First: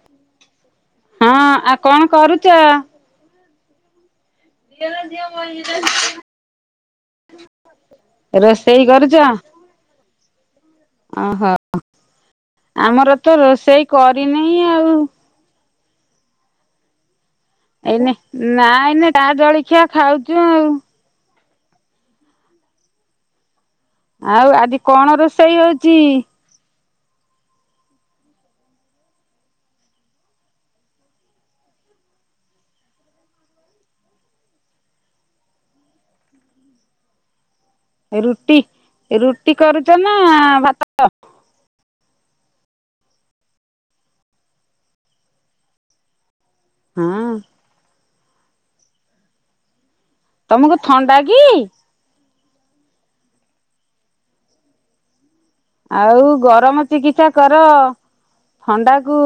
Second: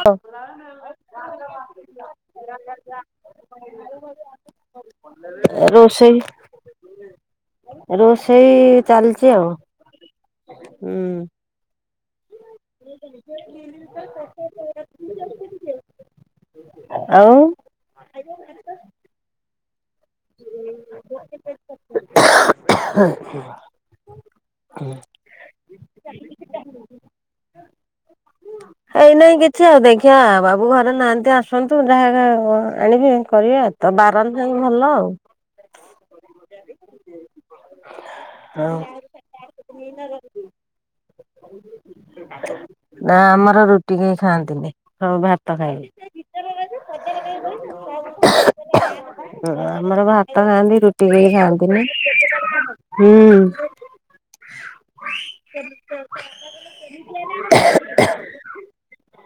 ହଁ ହଁ ଆ କଣ କରୁଚ? ଏ ରୋଷେଇ। ରୋଷେଇ ଚାଲିଚି ଆଉ ହୁଁ। ହଁ ଆମର ତ ରୋଷେଇ କରିନି ଆଉ। ଆଉ ଏଇନେ ନା ଏଇନେ ଚା ଜଳଖିଆ ଖାଉଛି। ଆ ଆଉ ଆଜି କଣ ରୋଷେଇ ହଉଚି? ହଁ ଏଇ ନାଇଁ କିଛି ଆଉ ଦେଖିଆ ବାବୁ ଘରେ ନାଆନ୍ତି ଆସନ୍ତୁ ଯାହାଗା ଆଣିବେ କରିବା। ତ ବାରନ୍ତୁ ଯାଇକି ଭଲ ଆଉ ରୁଟି ରୁଟି କରୁଚ ନା ଭାତ? ଆଉ ନା ଆମର ରୁଟି କେହି ଖାଆନ୍ତିନି ସବୁ ଭାତ ଖାଇବେ ହଁ ଉଁ ଆମର ଭା ତ ତମକୁ ଖାଆନ୍ତି ରୁଟି ଥଣ୍ଡା କେଇ କି? ଖାଇନ୍ତିିନି ହୁଁ ଆଉ ଗରମ ଚିକିତ୍ସା କର ଥଣ୍ଡାକୁ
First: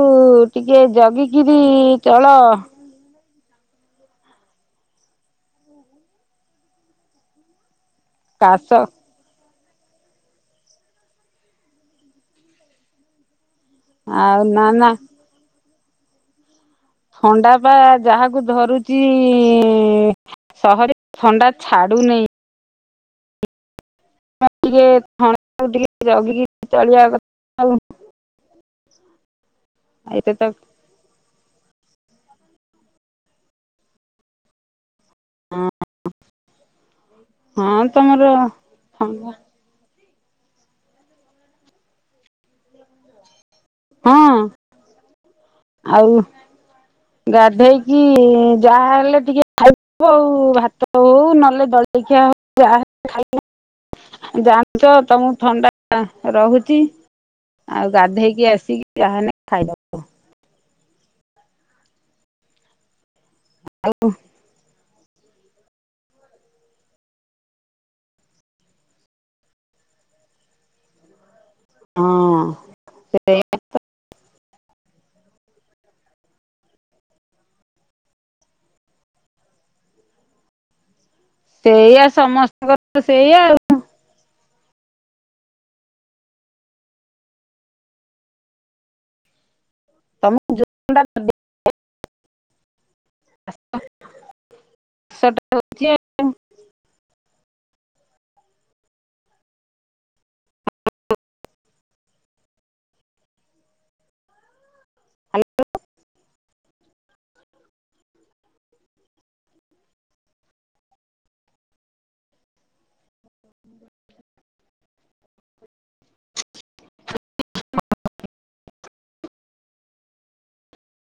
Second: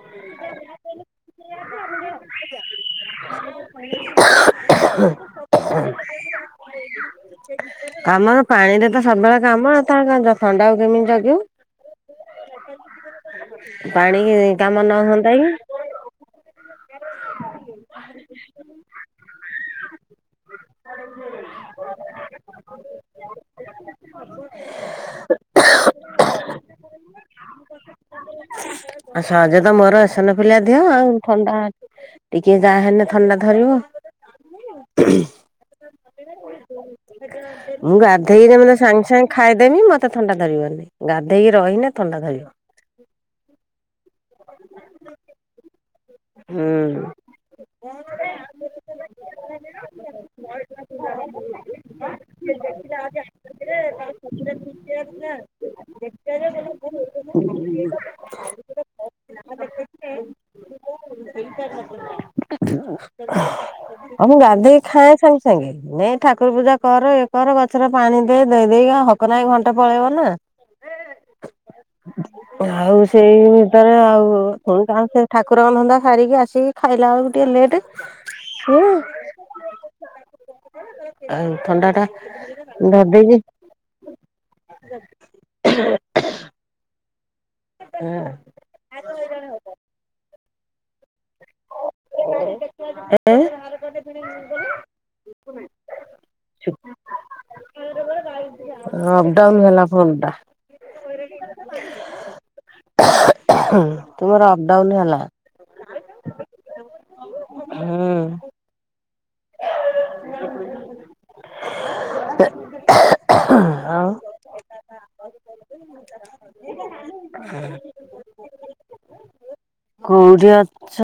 ଟିକେ ଜଗିକିରି ଚଳ। [inaudible] [inaudible] କାମର କାଶ ପାଣିରେ ତ ସବୁବେଳେ କାମ। [unintelligible] ଥଣ୍ଡାକୁ କେମିତି ଜଗିବ? ପାଣି ଆଉ ନା କାମ ନା ନ ହୁଅନ୍ତା କି? ଥଣ୍ଡା ପା ଯାହାକୁ ଧରୁଛି ସହ ଥଣ୍ଡା ଛାଡ଼ୁ ନହି। [inaudible] [unintelligible] ଆଉ ସହଜ ତ ମୋର ଏତେ ଏସନ ତ ଫୁଲିଆ ଦିହ ଆଉ। ଥଣ୍ଡା ଟିକେ ଯାହା ହେଲେ ଥଣ୍ଡା ଧରିବ। ହଁ [inaudible] ମୁଁ ତମର ଗାଧେଇଲେ ମାନେ ସାଙ୍ଗେ ସାଙ୍ଗେ ଥଣ୍ଡା ଖାଇ ଦେମି ମୋତେ ଥଣ୍ଡା ଧରିବନି ଗାଧେଇକି ରହିନେ ଥଣ୍ଡା ଧରିବ। ହଁ। [inaudible] ଆଉ। ହୁଁ। ଗାଧେଇକି ଯାହା ହେଲେ ଟିକେ ଖାଇବ ଆଉ ଭାତ ହଉ। ନହେଲେ ଜଳଖିଆ ଯାହା ହେଲେ ବି ଖାଇକିନା। ଥଣ୍ଡା ରହୁଛି [unintelligible] ଆଉ ଗାଧେଇକି ଆସିକି ଯାହାହେଲେ ଖାଇଦେବ। [inaudible] ଆଉ ମୁଁ ଗାଧେଇ ଖାଁ ସାଙ୍ଗେ ସାଙ୍ଗେ। ନାଇଁ ଠାକୁର ପୂଜା କର ଇଏ କର ଗଛରେ ପାଣି ଦେଇ ଦେଇ ଦେଇେଇକଉ ହକ ନାହି ଘଣ୍ଟା ପଳେଇବ ନା? ଆଉ ହଁ [unintelligible] ଆଉ ସେଇ ଭିତରେ ଆଉ ପୁଣି କ ସେ ଠାକୁ କର ଧନ୍ଦା ସାରିକି ଆସିକି ଖାଇଲା ବେଳକୁ ଟିକେ ଲେଟ୍ ହୁ। [inaudible] ଆଉ ସେଇଆ ଥଣ୍ଡାଟା ସମସ୍ତଙ୍କର ସେଇଆ ଧରିଦେଇଛିି। ଆଉ [inaudible] [unintelligible] [unintelligible] [unintelligible] [unintelligible] ଅପଡାଉନ୍ ହେଲା ଫୋନଟା। [inaudible] ତୁମର ଅପଡାଉନ ହେଲା। [inaudible] ହୁଁ। [inaudible] [unintelligible] [unintelligible] କୋଉଠି ଅଛ?